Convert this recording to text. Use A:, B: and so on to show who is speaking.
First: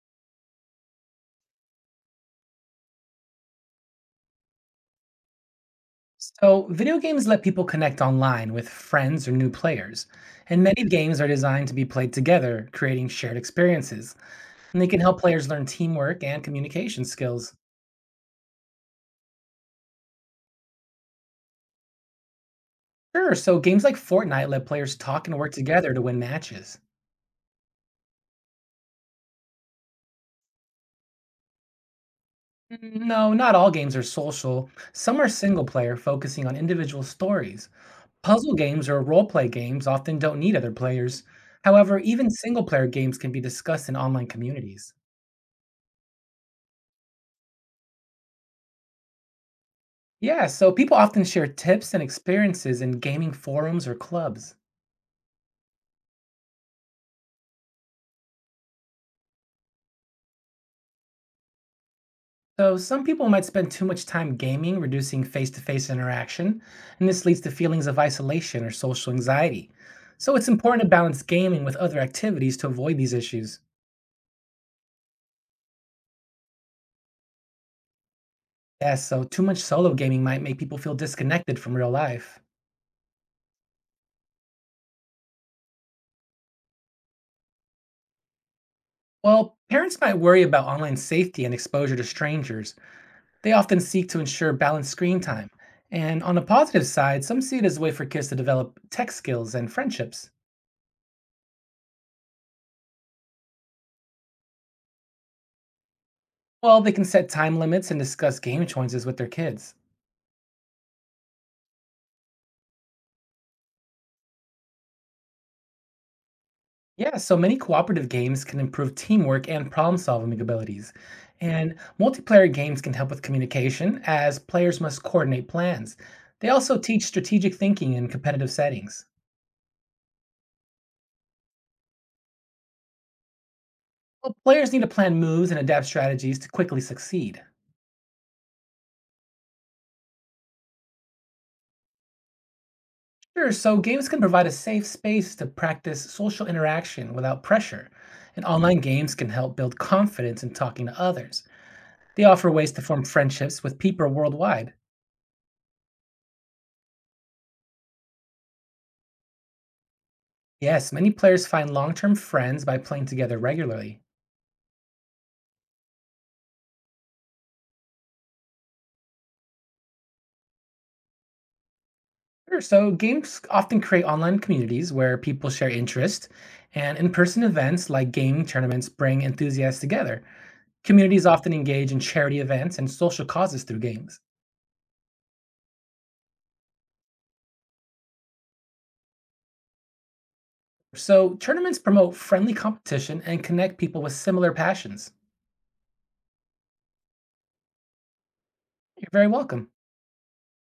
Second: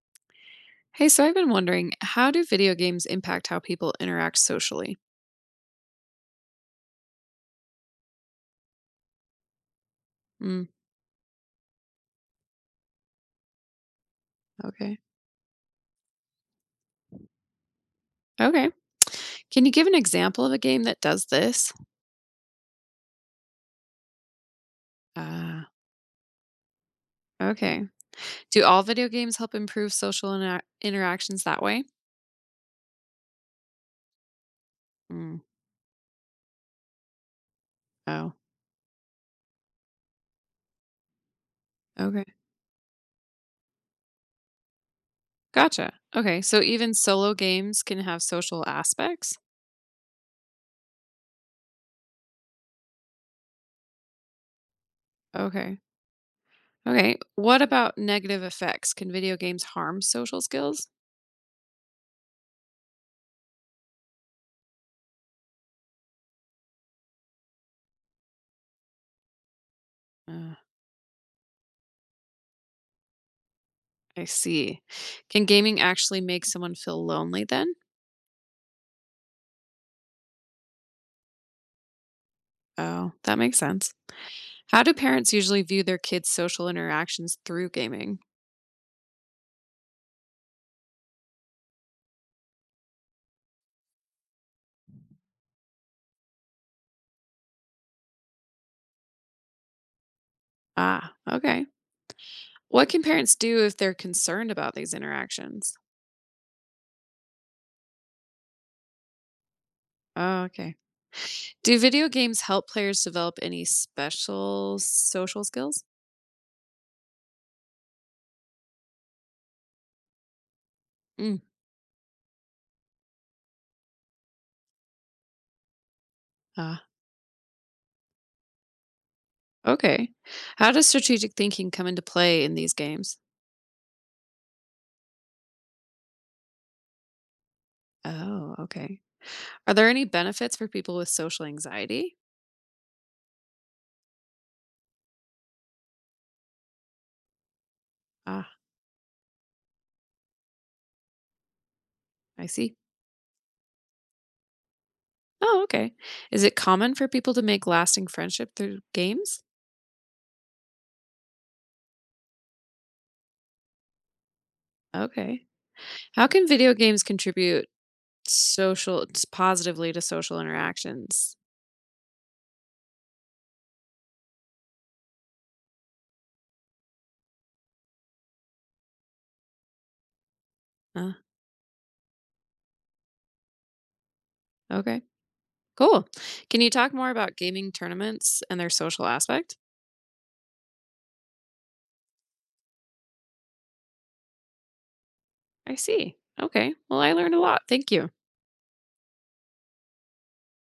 A: Hey, so I've been wondering, how do video games impact how people interact socially?
B: So, video games let people connect online with friends or new players, and
A: Mm,
B: many games are designed to be played together, creating shared experiences, and they
A: okay.
B: can help players learn teamwork and communication skills.
A: Okay. Can you give an example of a game that does this?
B: Sure, so games like Fortnite let players talk and work
A: Ah,
B: together to win matches.
A: okay. Do all video games help improve social interactions that way?
B: Mm, no, not all games are social. Some are
A: Mm,
B: single player, focusing on individual stories.
A: oh,
B: Puzzle games or role play games often don't need other players. However,
A: okay.
B: even single player games can be discussed in online communities.
A: Gotcha. Okay. So even solo games can have social aspects?
B: Yeah, so people often share tips and experiences in gaming forums or clubs.
A: Okay. Okay. What about negative effects? Can video games harm social skills?
B: So some people might spend too much time gaming, reducing face-to-face interaction, and this leads to feelings of isolation or social anxiety. So it's
A: Uh,
B: important to balance gaming with other activities to avoid these issues.
A: I see. Can gaming actually make someone feel lonely then?
B: Yeah, so too much solo gaming might make people feel disconnected from real life.
A: Oh, that makes sense. How do parents usually view their kids' social interactions through gaming?
B: Well, parents might worry about online safety and exposure to strangers. They often seek to ensure balanced screen time. And on the positive side, some see it as a way for kids to develop tech skills and friendships.
A: Ah, okay. What can parents do if they're concerned about these interactions?
B: Well, they can set time limits and discuss game choices with their kids.
A: Oh, okay. Do video games help players develop any special social skills?
B: Yeah, so many cooperative games can improve teamwork and problem solving abilities.
A: Mm.
B: And multiplayer games can help with communication, as players must coordinate plans. They also
A: Ah,
B: teach strategic thinking in competitive settings.
A: okay. How does strategic thinking come into play in these games?
B: Well, players need to plan moves and adapt strategies to quickly succeed.
A: Oh, okay. Are there any benefits for people with social anxiety?
B: Sure, so games can provide a safe space to practice social interaction without pressure, and
A: Ah,
B: online games can help build confidence in talking to others. They
A: I
B: offer ways
A: see.
B: to form friendships with people worldwide.
A: Oh, okay. Is it common for people to make lasting friendship through games?
B: Yes, many players find long term friends by playing together regularly.
A: Okay. How can video games contribute positively to social interactions?
B: Sure, so games often create online communities where people share interests, and in person events like gaming tournaments bring enthusiasts together.
A: Uh,
B: Communities often engage in charity events and social causes through games.
A: okay, cool. Can you talk more about gaming tournaments and their social aspect?
B: So, tournaments promote friendly competition and connect people with similar passions.
A: I see. Okay. Well, I learned a lot. Thank you.
B: You're very welcome.